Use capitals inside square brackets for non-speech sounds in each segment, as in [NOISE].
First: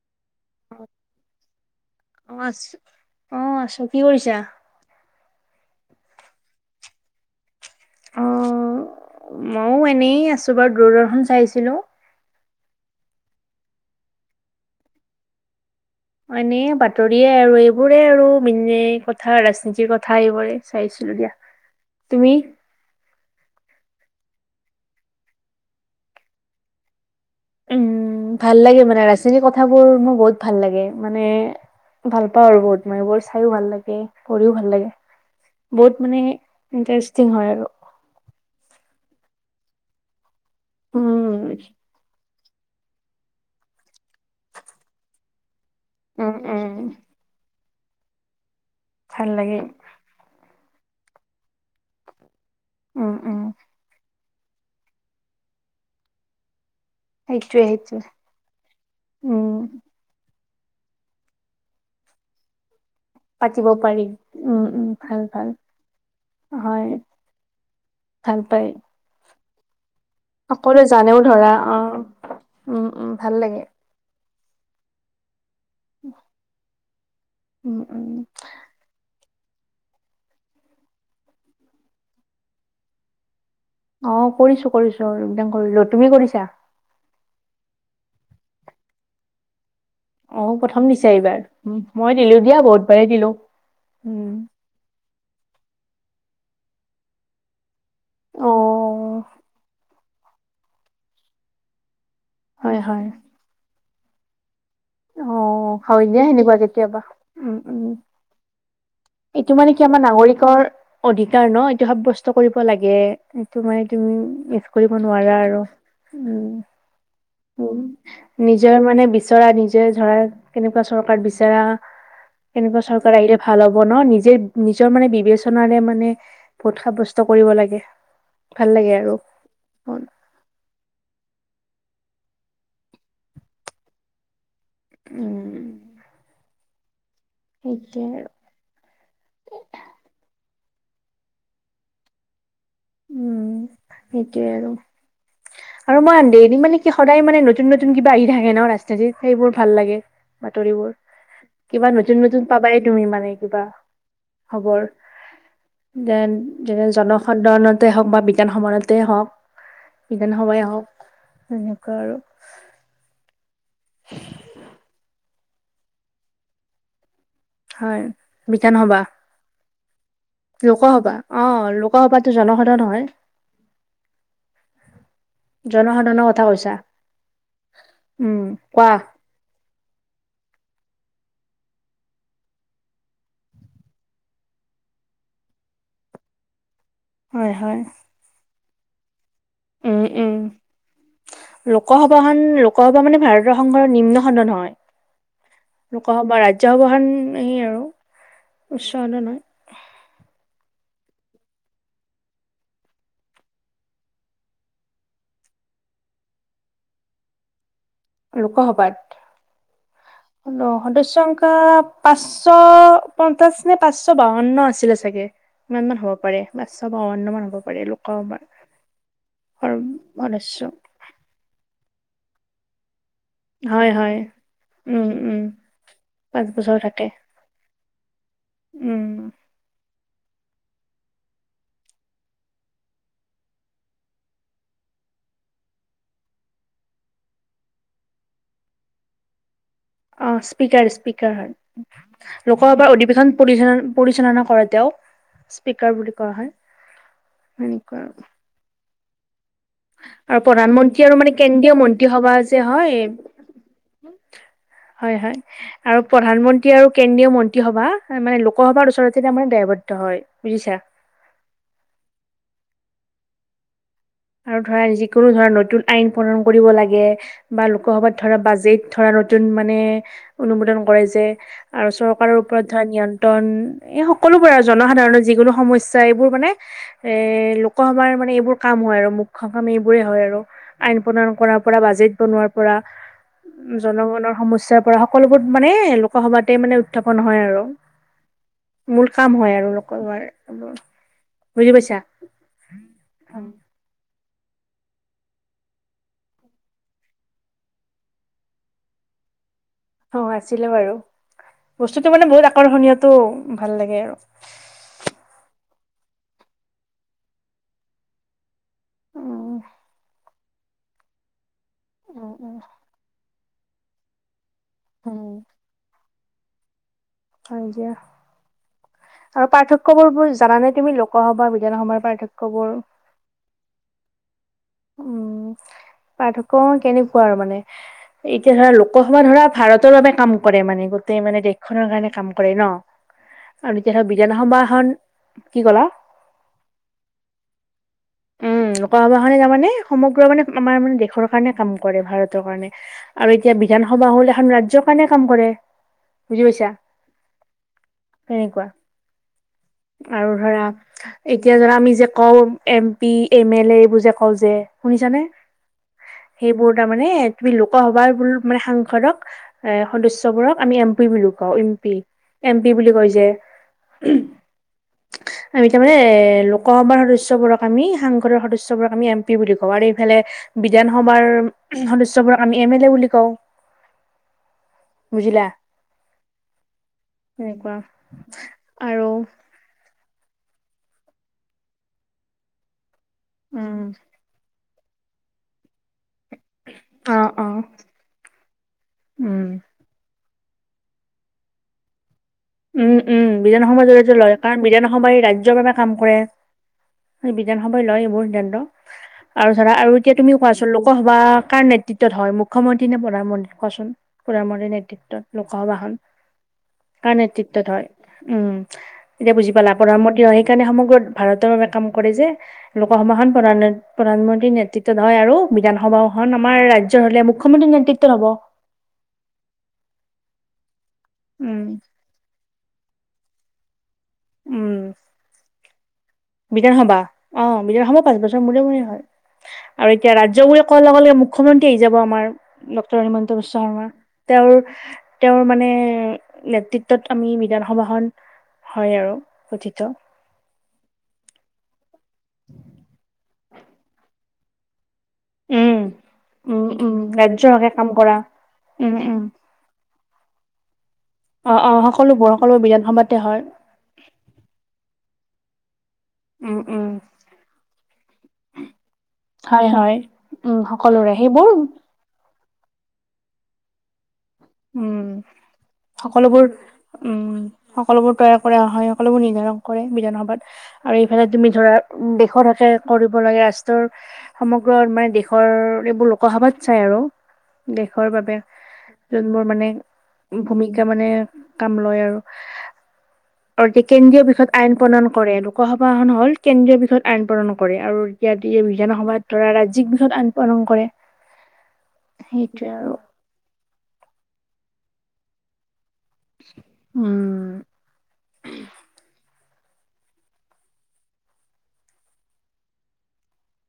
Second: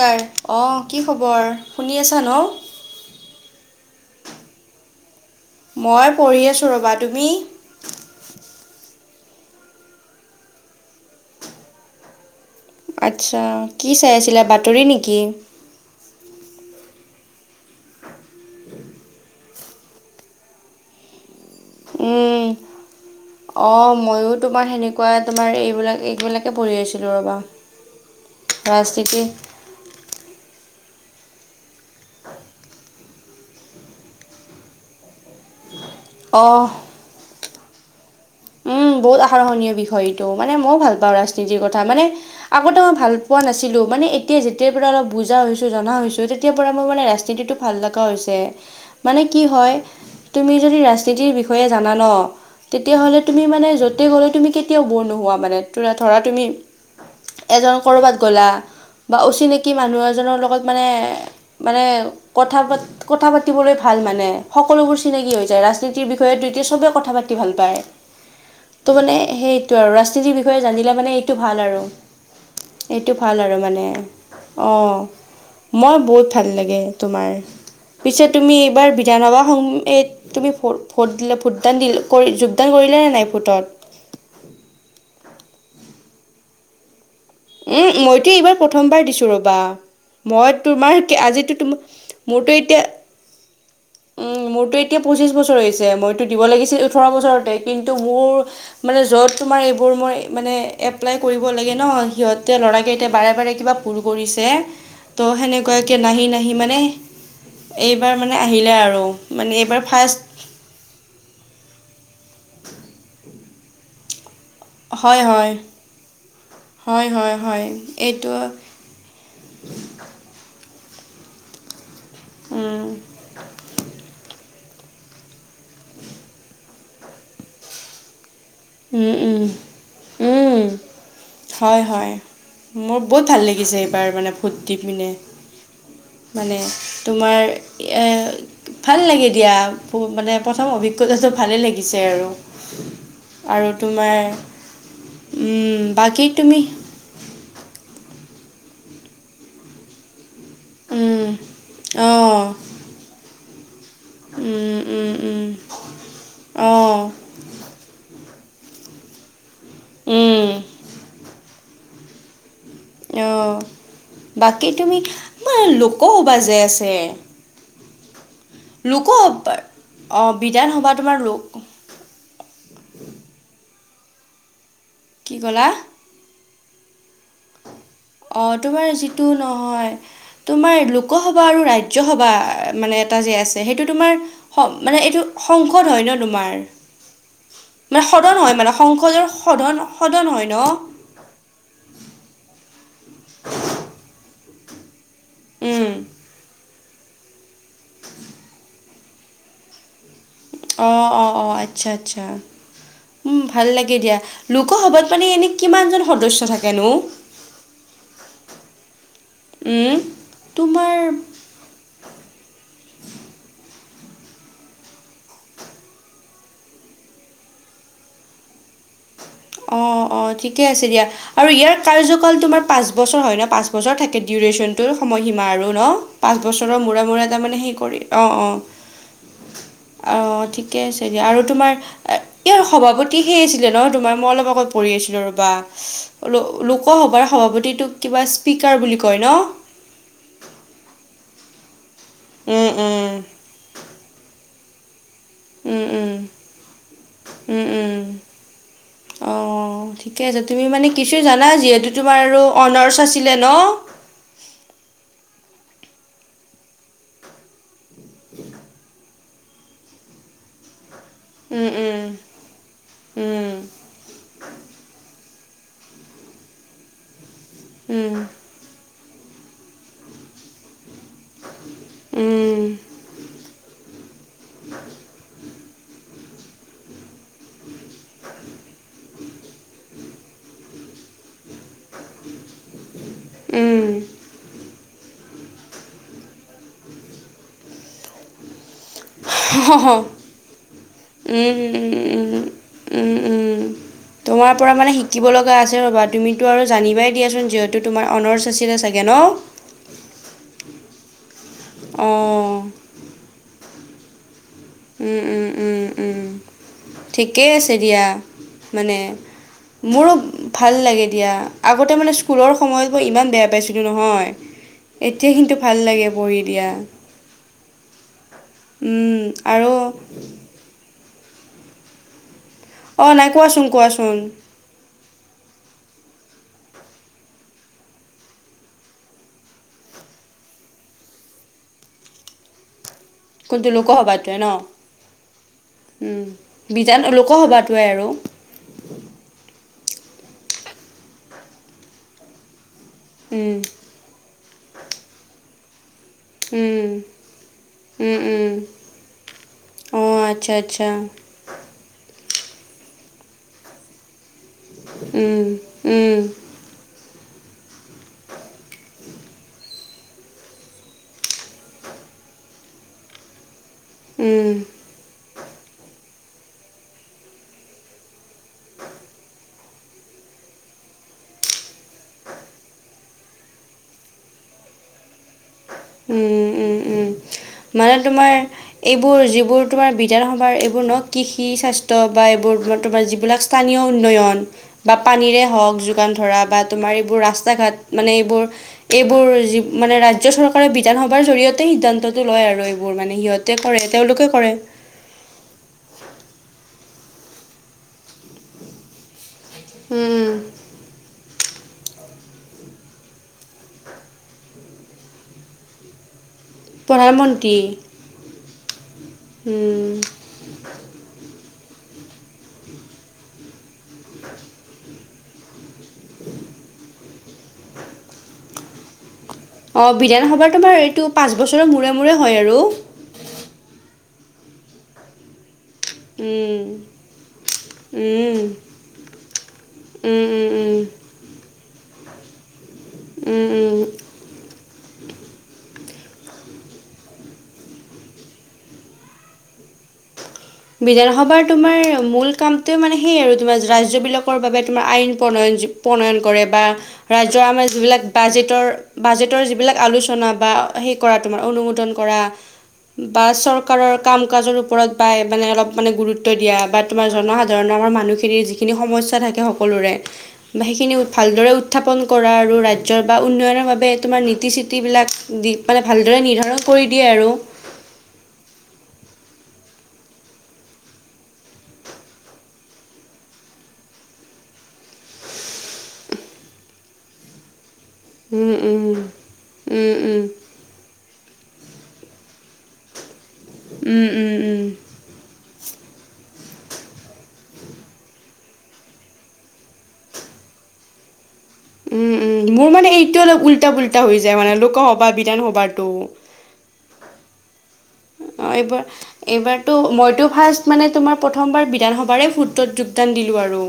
কৰ অঁ কি খবৰ শুনি আছা অ ন আছো অ আছো কি কৰিছা মই পঢ়ি আছোঁ ৰ'বা তুমি অ ময়ো এনেই আছো বাৰু দূৰদৰ্শন চাইছিলো আচ্ছা কি চাই আছিলা বাতৰি নেকি এনে বাতৰিয়ে আৰু, এইবোৰে আৰু মিনে কথা, ৰাজনীতিৰ কথা এইবোৰে। চাইছিলো দিয়া। তুমি উম। অ', মইয়ো তোমাৰ সেনেকুৱা তোমাৰ, এইবিলাক, এইবিলাকে পঢ়ি আছিলো ৰ'বা। উম, ভাল লাগে, মানে ৰাজনীতি ৰাজনীতিৰ কথাবোৰ মোৰ বহুত ভাল লাগে। মানে ভাল পাওঁ আৰু বহুত, মানে চাইয়ো ভাল লাগে, পঢ়িও ভাল লাগে। বহুত মানে অঁ ইণ্টাৰেষ্টিং হয় আৰু। উম, বহুত আকৰ্ষণীয় বিষয় এইটো, মানে মইও ভাল উম পাওঁ ৰাজনীতিৰ কথা, মানে আগতে মই ভাল পোৱা নাছিলোঁ, মানে এতিয়া যে যেতিয়াৰ পৰা অলপ বুজা হৈছোঁ, জনা হৈছোঁ, উম তেতিয়াৰ পৰা মোৰ উম মানে ৰাজনীতিটো ভাল লগা হৈছে। মানে ভাল কি লাগে হয়, তুমি যদি ৰাজনীতিৰ বিষয়ে জানা ন, তেতিয়া উম হ'লে উম তুমি মানে য য'তে গ'লে, তুমি কেতিয়াও ব'ৰ নোহোৱা মানে, ধৰা তুমি এ সেইটোৱে ধৰ সেইটোৱে ক'ৰবাত গ'লা বা উম অচিনাকি মানুহ এজনৰ লগত মানে, মানে কথা পাত কথা পাতিব পাতিবলৈ ভাল পাৰি মানে, উম উম সকলোবোৰ ভাল চিনাকি ভাল হৈ যায়। ৰাজনীতিৰ বিষয়েটো এতিয়া সবে কথা পাতি ভাল পায়। ভালপায়। ত' মানে হেই টো আৰু, ৰাজনীতিৰ বিষয়ে জানিলে মানে জানেও এইটো ধৰা ভাল অ আৰু, উম উম এইটো ভাল আৰু লাগে মানে। অ', মই বহুত ভাল লাগে তোমাৰ, উম উম পিছে তুমি এইবাৰ বি বিধানসভা ইত তুমি ভো ভোট দিলে ভোটদান দিল কৰি যোগদান কৰিলা নে নাই ভোটত? অ', কৰিছোঁ, কৰিছোঁ একদম কৰিলো। তুমি কৰিছা? উম, মইতো এইবাৰ প্ৰথমবাৰ দিছো ৰবা। অ মই প্ৰথম তোমাৰ দিছা এইবাৰ আজিটো তুমি, উম, মই দিলো মোৰতো দিয়া এতিয়া, বহুতবাৰেই দিলো উম, মোৰতো এতিয়া পঁচিশ বছৰ হৈছে, মইতো দিব লাগিছিল ওঠৰ বছৰতে। কিন্তু মোৰ মানে অ', য'ত তোমাৰ এই বোৰ মই মানে এপ্লাই কৰিব লাগে ন, সিহঁতে হয় ল'ৰা হয় কেইটাই বাৰে বাৰে কিবা ভুল কৰিছে। ত' অ সেনেকুৱাকে হয় দিয়া নাহি, নাহি সেনেকুৱা মানে, কেতিয়াবা উম উম এইবাৰ মানে আহিলে আৰু। এইটো মানে এইবাৰ কি, আমাৰ ফাৰ্ষ্ট নাগৰিকৰ অধিকাৰ ন, এইটো সাব্যস্ত কৰিব লাগে। এইটো মানে তুমি মিছ কৰিব হয় নোৱাৰা হয় আৰু। উম, হয় হয় হয় উম এইটো নিজৰে মানে বিছ বিচৰা, নিজে ধৰা কেনেকুৱা চৰকাৰ বিচৰা, কেনেকুৱা উম চৰকাৰ আহিলে ভাল হ'ব ন। নিজে নিজৰ মানে, বিবেচনাৰে মানে ভোট সাব্যস্ত কৰিব লাগে। ভাল লাগে উম, আৰু উম। উম, হয়, হয়, মোৰ বহুত ভাল লাগিছে এইবাৰ মানে। ভোট দি পিনে, মানে তোমাৰ এ সেইটোৱে আৰু ভাল লাগে দিয়া, মানে প্ৰথম অভিজ্ঞতাটো ভালেই লাগিছে আৰু। উম, আৰু তোমাৰ সেইটোয়ে আৰু। আৰু মই বাকী তুমি [UNINTELLIGIBLE] মানে সদায় মানে, নতুন, নতুন কিবা আহি থাকে ন ৰাজনীতিত সেইবোৰ ভাল লাগে। বাতৰিবোৰ, কিবা নতুন, অঁ নতুন পাবাই তুমি মানে কিবা। খবৰ, দেন যেনে অঁ জনসাধাৰণত তে হওক বা [UNINTELLIGIBLE] হওক বিধান সভাই হওক তেনেকুৱা আৰু। অ', বাকী তুমি, আমাৰ লোকসভা যে আছে হয়। বিধান সভা লোক সভাৰ অঁ বিধানসভা লোকসভা, তোমাৰ অ', লোকসভাতো জনসাধাৰণৰ হয়। কি ক'লা জনসাধাৰণৰ কথা কৈছা? উম অ', তোমাৰ কোৱা। যিটো, নহয় তোমাৰ লোকসভা আৰু ৰাজ্যসভা মানে এটা যে আছে, সেইটো তোমাৰ সম মানে এইটো সংসদ হয় ন তোমাৰ। হয়, হয়। মানে সদন হয় মানে, সংসদৰ সদন উম সদন উম হয় ন। লোকসভাখন, লোকসভা মানে ভাৰতৰ সংসদৰ নিম্ন সদন হয়। উম লোকসভা, ৰাজ্যসভাখন এই আৰু উচ্চ সদন হয়। অ', অ', অ', আচ্ছা, আচ্ছা। উম, ভাল লাগে দিয়া, লোকসভাত মানে এনে কিমান জন সদস্য থাকেনো? [INAUDIBLE] লোকসভাত উম, [UNINTELLIGIBLE] তোমাৰ সদস্য পাঁচশ পঞ্চাশ নে, পাঁচশ বাৱন্ন আছিলে চাগে। ইমান মান হ'ব পাৰে, পাঁচশ বাউন্ন পাৰে লোকসভাত। অ', অ', ঠিকে আছে দিয়া। আৰু ইয়াৰ কাৰ্যকাল তোমাৰ পাঁচ বছৰ হয় ন? পাঁচ হয় বছৰ হয় থাকে ডিউৰেচনতোৰ উম উম সময়সীমা আৰু ন? পাঁচ বছৰ বছৰৰ মূৰে থাকে মূৰে তাৰমানে হেই কৰি অ', অ'। উম। অ', ঠিকে আছে দিয়া। আৰু তোমাৰ ইয়াৰ সভাপতি সেই আছিলে ন তোমাৰ মই অলপ আগত পঢ়ি আছিলোঁ ৰ'বা লোকসভাৰ সভাপতিটোক কিবা স্পীকাৰ বুলি কয় ন। অ', স্পীকাৰ স্পীকাৰ হয়। উম লোকসভাৰ উম অধিৱেশন পৰিচ পৰিচালনা কৰে তেওঁ। উম স্পীকাৰ উম বুলি কোৱা হয়, সেনেকুৱা আৰু। অ', অ'। ঠিকে আৰু আছে, তুমি মানে প্ৰধানমন্ত্ৰী আৰু কিছু জানা কেন্দ্ৰীয় যিহেতু, মন্ত্ৰী তোমাৰ সভা আৰু যে হয় অনাৰছ আছিলে ন। হয়, হয়। আৰু প্ৰধানমন্ত্ৰী আৰু কেন্দ্ৰীয় মন্ত্ৰী সভা মানে, লোকসভাৰ ওচৰতে তাৰ মানে দায়বদ্ধ হয়। বুজিছা? উম, উম, উম। আৰু ধৰা, যিকোনো ধৰা নতুন আইন প্ৰণয়ন কৰিব লাগে, বা লোকসভাত ধৰা বাজেট ধৰা নতুন মানে অনুমোদন কৰে যে, আৰু চৰকাৰৰ ওপৰত উম ধৰা নিয়ন্ত্ৰণ এই সকলোবোৰ আৰু জনসাধাৰণৰ যিকোনো সমস্যা এইবোৰ মানে এ লোক লোকসভাৰ মানে এইবোৰ কাম হয় আৰু মুখ্য কাম এইবোৰে হয়, আৰু আইন প্ৰণয়ন কৰা। বাজেট বনোৱাৰ পৰা উম জনগণৰ সমস্যা পৰা হওঁক সকলোবোৰ মানে লোকসভাতে মানে উত্থাপন হয় আৰু। মূল উম কাম হয়, আৰু লোকসভাৰ উম, বুজি পাইছা। উম, উম, উম, উম। তোমাৰ পৰা মানে শিকিব লগা আছে ৰ'বা, তুমিতো আৰু জানিবাই দিয়াচোন যিহেতু তোমাৰ অনাৰ্চ আছিলে ছাগে। গে ন'। অ', আছিলে বাৰু, বস্তুটো মানে বহুত অঁ আকৰ্ষণীয়টো, ভাল লাগে আৰু। উম, উম, উম, উম, ঠিকেই আছে দিয়া। মানে উম মোৰো ভাল লাগে দিয়া, আগতে মানে উম স্কুলৰ সময়ত মই ইমান বেয়া পাইছিলোঁ নহয়, এতিয়া উম কিন্তু ভাল লাগে পঢ়ি দিয়া। হয় দিয়া। উম। আৰু পাৰ্থক্যবোৰ বোৰ জানানে তুমি? লোকসভা, বিধানসভাৰ পাৰ্থক্যবোৰ? অ', নাই কোৱাচোন, কোৱাচোন। উম, পাৰ্থ্যক কেনেকুৱা আৰু মানে এতিয়া ধৰা, লোকসভা ধৰা ভাৰতৰ বাবে কাম কৰে মানে গোটেই মানে দেশখনৰ কাৰণে কাম কৰে ন। কোনটো আৰু এতিয়া ধৰ লোকসভাটোৱে ন বিধানসভাখন, কি ক'লা? বিধান লোকসভাটোৱে আৰু। উম, লোকসভা খন তাৰমানে, সমগ্ৰ মানে আমাৰ মানে দেশৰ কাৰণে কাম কৰে ভাৰতৰ কাৰণে। আৰু এতিয়া উম। বিধানসভা হ'ল এখন ৰাজ্যৰ কাৰণে কাম কৰে। বুজি পাইছা, তেনেকুৱা। আৰু ধৰা এতিয়া ধৰা আমি যে কওঁ M P, M L A এইবোৰ যে হ'ল যে শুনিছানে উম, উম, সেইবোৰ তাৰমানে তুমি লোকসভাৰ বু মানে সাংসদক এ, সদস্যবোৰক আমি এম পি বুলিও কওঁ এম পি, এম পি বুলি কয় যে উম। এতিয়া তাৰমানানে এ, লোকসভাৰ সদস্যবোৰক আমি সাংসদৰ সদস্যবোৰক আমি এম পি বুলি কওঁ আৰু এইফালে বিধানসভাৰ সদস্যবোৰক আমি এম এল এ বুলি কওঁ। [INAUDIBLE] বুজিলা? উম, উম, উম, এনেকুৱা মানে তোমাৰ আৰু এইবোৰ যিবোৰ তোমাৰ বিধানসভাৰ এইবোৰ ন' কৃষি স্বাস্থ্য বা এইবোৰ তোমাৰ যি বিলাক উম স্থানীয় উন্নয়ন বা পানীৰে হওক যোগান ধৰা বা তোমাৰ অ এইবোৰ অ ৰাস্তা ঘাট মানে এইবোৰ, এইবোৰ উম যি মানে ৰাজ্য চৰকাৰে বিধানসভাৰ জৰিয়তে সিদ্ধান্তটো লয় আৰু। উম, এইবোৰ মানে উম, সিহঁতে কৰে বিধানসভাৰ জৰিয়তে তেওঁলোকে লয় কৰে কাৰণ বিধান সবাই ৰাজ্যৰ বাবে কাম কৰে, বিধানসভাই লয় এইবোৰ সিদ্ধান্ত। আৰু ধৰা, আৰু এতিয়া উম, তুমি কোৱাচোন লোকসভা কাৰ নেতৃত্ব তত হয়, মুখ্যমন্ত্ৰী নে প্ৰধানমন্ত্ৰী কচোন, প্ৰধানমন্ত্ৰীৰ নেতৃত্বত লোকসভাখন? কাৰ প্ৰধানমন্ত্ৰী নেতৃত্বত হয়? উম এতিয়া বুজি পালা উম প্ৰধানমন্ত্ৰীই সেইকাৰণে সমগ্ৰ ভাৰতৰ বাবে কাম কৰে যে লোকসভাখন প্ৰধান প্ৰধানমন্ত্ৰীৰ নেতৃত্ব ত' নহয় আৰু বিধানসভাখন আমাৰ ৰাজ্যৰ হ'লে মুখ্যমন্ত্ৰীৰ নেতৃত্বত হ'ব। অ' বিধানসভা তোমাৰ এইটো পাঁচ উম বছৰৰ মূৰে মূৰে হয় আৰু। উম। উম বিধানসভা, অ' বিধানসভা পাঁচ উম বছৰ মূৰে মূৰে হয়। আৰু এতিয়া উম উম ৰাজ্যবোৰে কোৱাৰ লগে উম লগে মুখ্যমন্ত্ৰী আহি যাব আমাৰ ডক্টৰ হিমন্ত উম বিশ্ব শৰ্মা। উম তেওঁৰ, তেওঁৰ মানে নেতৃত্বত আমি বিধানসভাখন হয় আৰু গঠিত। বিধানসভাৰ তোমাৰ মূল কামটোৱে মানে সেই আৰু তোমাৰ ৰাজ্যবিলাকৰ বাবে তোমাৰ আইন প্ৰণয়নজি উম প্ৰণয়ন কৰে বা উম উম ৰাজ্যৰ আমাৰ হকে কাম যিবিলাক কৰা বাজেটৰ উম উম বাজেটৰ যিবিলাক আলোচনা বা হে, কৰা তোমাৰ অ অ অনুমোদন কৰা সকলোবোৰ সকলো বিধানসভাতে বা হয় চৰ কাৰৰ কাম কাজৰ ওপৰত পায় মানে অলপ মানে গুৰুত্ব ত্ব দিয়া উম বা উম তোমাৰ জনসাধাৰণৰ বা মানুহখিনিৰ যিখিনি সমস্যা থাকে হয় সকলোৰে হয় উম বা সেইখিনি সকলোৰে সেইবোৰ ভালদৰে উত্থাপন কৰা আৰু ৰাজ্যৰ বা উন্নয়নৰ বাবে তোমাৰ নীতি চিতিবিলাক উম দি মানে ভালদৰে সকলোবোৰ নিৰ্ধাৰণ কৰি দিয়ে উম আৰু। সকলোবোৰ তৈয়াৰ কৰা হয়, সকলোবোৰ নিৰ্ধাৰণ কৰে বিধানসভাত। আৰু এইফালে তুমি ধৰা দেশৰ হকে কৰিব লাগে ৰাষ্ট্ৰৰ সমগ্ৰ মানে দেশৰ এইবোৰ লোকসভাত চাই আৰু, দেশৰ বাবে উম উম। যুনবোৰ মানে উম উম ভূমিকা মানে কাম লয় আৰু। আৰু যে উম, কেন্দ্ৰীয় উম, বিষয় উম। আইন প্ৰণন কৰে, লোকসভাখন হ'ল কেন্দ্ৰীয় বিষয়ত আইন প্ৰদন কৰে আৰু ইয়াত বিধানসভাত ধৰা ৰাজ্যিক বিষয়ত আইন পালন কৰে। [INAUDIBLE] উম, উম, মোৰ সেইটোৱে মানে আৰু এইটো অলপ উল্টা পল্টা হৈ যায় মানে লোকসভা বিধানসভাটো। উম। অ' এইবোৰ এইবাৰতো মইতো ফাৰ্ষ্ট মানে তোমাৰ প্ৰথমবাৰ বিধানসভাৰে ভোটত যোগদান দিলোঁ আৰু।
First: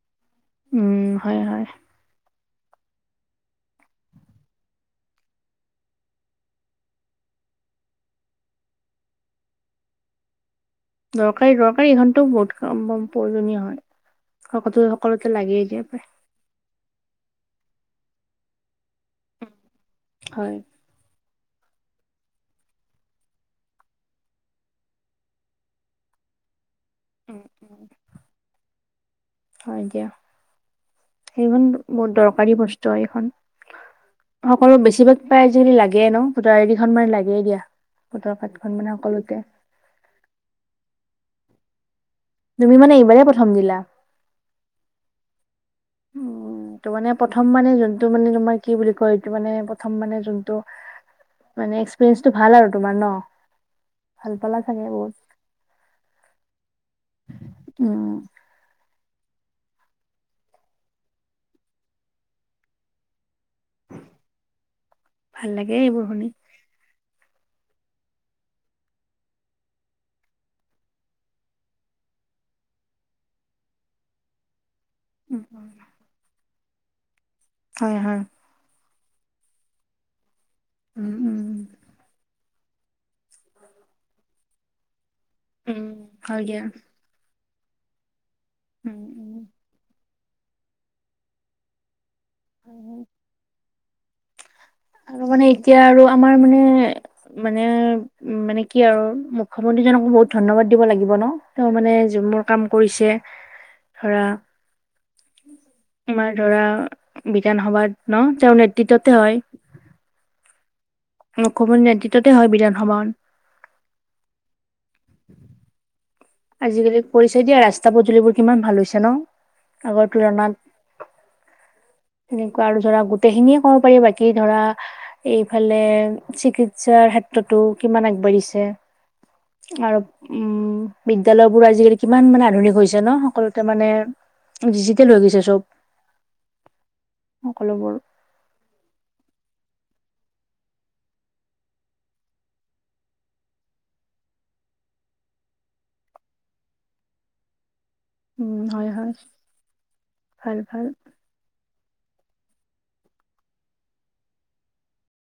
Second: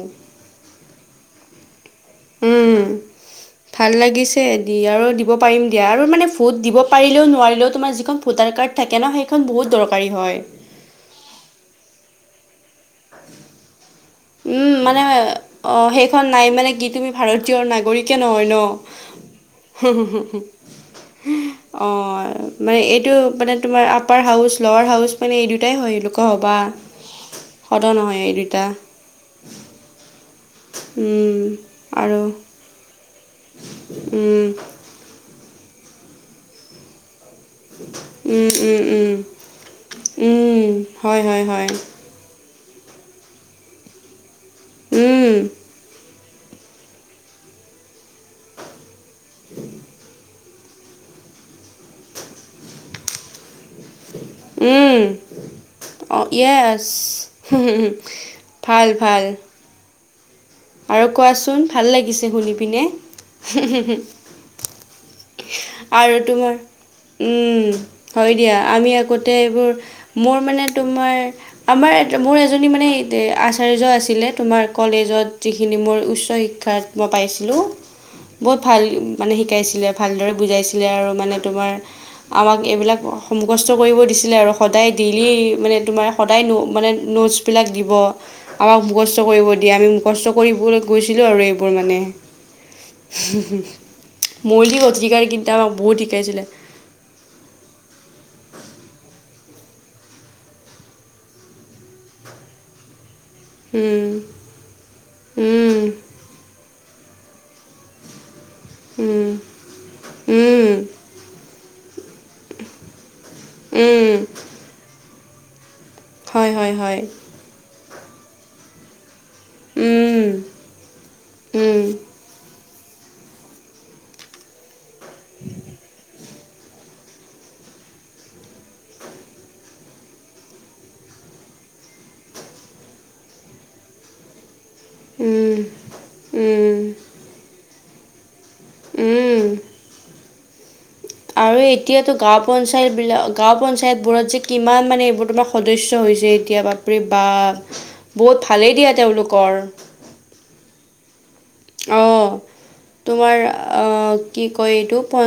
উম, হয় হয়। উম। ভাল লাগিছে দি আৰু দিব পাৰিম দিয়া আৰু। মানে ভোট দিব পাৰিলেও নোৱাৰিলেও তোমাৰ যিখন ভোটাৰ কাৰ্ড থাকে ন সেইখন বহুত দৰকাৰী হয়। দৰকাৰী দৰকাৰী এইখনতো বহুত [UNINTELLIGIBLE] প্ৰয়োজনীয় হয় উম, হ'কতো মানে সকলোতে লাগিয় দিয়া অ', প্ৰায়। সেইখন নাই মানে কি তুমি ভাৰতীয় নাগৰিকে নহয় ন! হয়। [INAUDIBLE] অ', মানে এইটো মানে তোমাৰ আপাৰ হাউচ লৱাৰ হাউচ মানে এই দুটাই হয়। লোকসভা উম। সদন হয় এই দুইটা। হয় দিয়া, উম, সেইখন বহুত আৰু দৰকাৰী বস্তু ভোটৰ এইখন উম, সকলো বেছিভাগ পায় আজিকালি লাগে ন ভোটাৰ আইডিখন মানে লাগেই দিয়া। ভোটৰ উম, কাৰ্ডখন উম, মানে উম, সকলোতে। উম, হয়, হয়, হয়। তুমি মানে এইবাৰেই প্ৰথম দিলা? উম। উম, তো মানে প্ৰথম মানে যোনটো মানে তোমাৰ কি বুলি কয় মানে প্ৰথম মানে যোনটো মানে এক্সপিৰিয়েঞ্চটো ভাল আৰু তোমাৰ ন? ভাল পালা চাগে উম, বহুত অ' ইয়েছ। উম ভাল ভাল। আৰু কোৱাচোন ভাল লাগিছে শুনি পিনে। ভাল লাগে এইবোৰ আৰু শুনি। তোমাৰ উম হয় দিয়া। আমি আগতে এইবোৰ মোৰ মানে তোমাৰ আমাৰ মোৰ এজনী মানে আচাৰ্য আছিলে। তোমাৰ কলেজত উম উম। যিখিনি মোৰ উচ্চ শিক্ষাত মই পাইছিলো। হয়, হয়। বহুত ভাল মানে শিকাইছিলে ভালদৰে বুজাইছিলে আৰু উম মানে উম তোমাৰ। আমাক এইবিলাক মুখস্থ কৰিব দিছিলে আৰু সদায় ডেইলি মানে উম তোমাৰ হয় সদায় দিয়া। ন-মানে নোটছবিলাক দিব আমাক উম মুখস্থ উম কৰিব দিয়ে। আমি মুখস্থ কৰি [UNINTELLIGIBLE] গৈছিলো আৰু মানে। হয় হয়। মৌলিক অধি আৰু মানে এতিয়া আৰু আমাৰ মানে মানে উম, মানে কি আৰু মুখ্যমন্ত্ৰীজনক বহুত ধন্যবাদ দিব লাগিব ন তেওঁ মানে যোনবোৰ কাম কৰিছে৷ উম। ধৰা উম, আমাৰ ধৰা বিধানসভাত ন তেওঁ উম, উম। মুখ্যমন্ত্ৰীৰ নেতৃত্বতে হয় বিধানসভাখন। উম। [INAUDIBLE] হয় হয় হয় আজিকালি কৰিছে দিয়া ৰাস্তা পদূলিবোৰ কিমান ভাল হৈছে ন আগৰ উম, তুলনাত। উম। তেনেকুৱা আৰু ধৰা গোটেইখিনিয়ে ক'ব পাৰি বাকী ধৰা এইফালে চিকিৎসাৰ ক্ষেত্ৰতো কিমান আগবাঢ়িছে আৰু উম, বিদ্যালয়বোৰ আজিকালি কিমান মানে আধুনিক হৈছে ন, সকলোতে মানে ডিজিটেল হৈ গৈছে উম, চব। উম। [INAUDIBLE] উম। আৰু এতিয়াতো গাওঁ পঞ্চায়তবিলাক গাওঁ পঞ্চায়তবোৰত যে কিমান মানে এইবোৰ তোমাৰ সদস্য হৈছে এতিয়া বাপৰে বাপ। বহুত উম ভালেই হয় দিয়া হয় তেওঁলোকৰ। ভাল ভাল। অ', তোমাৰ কি কয় এইটো প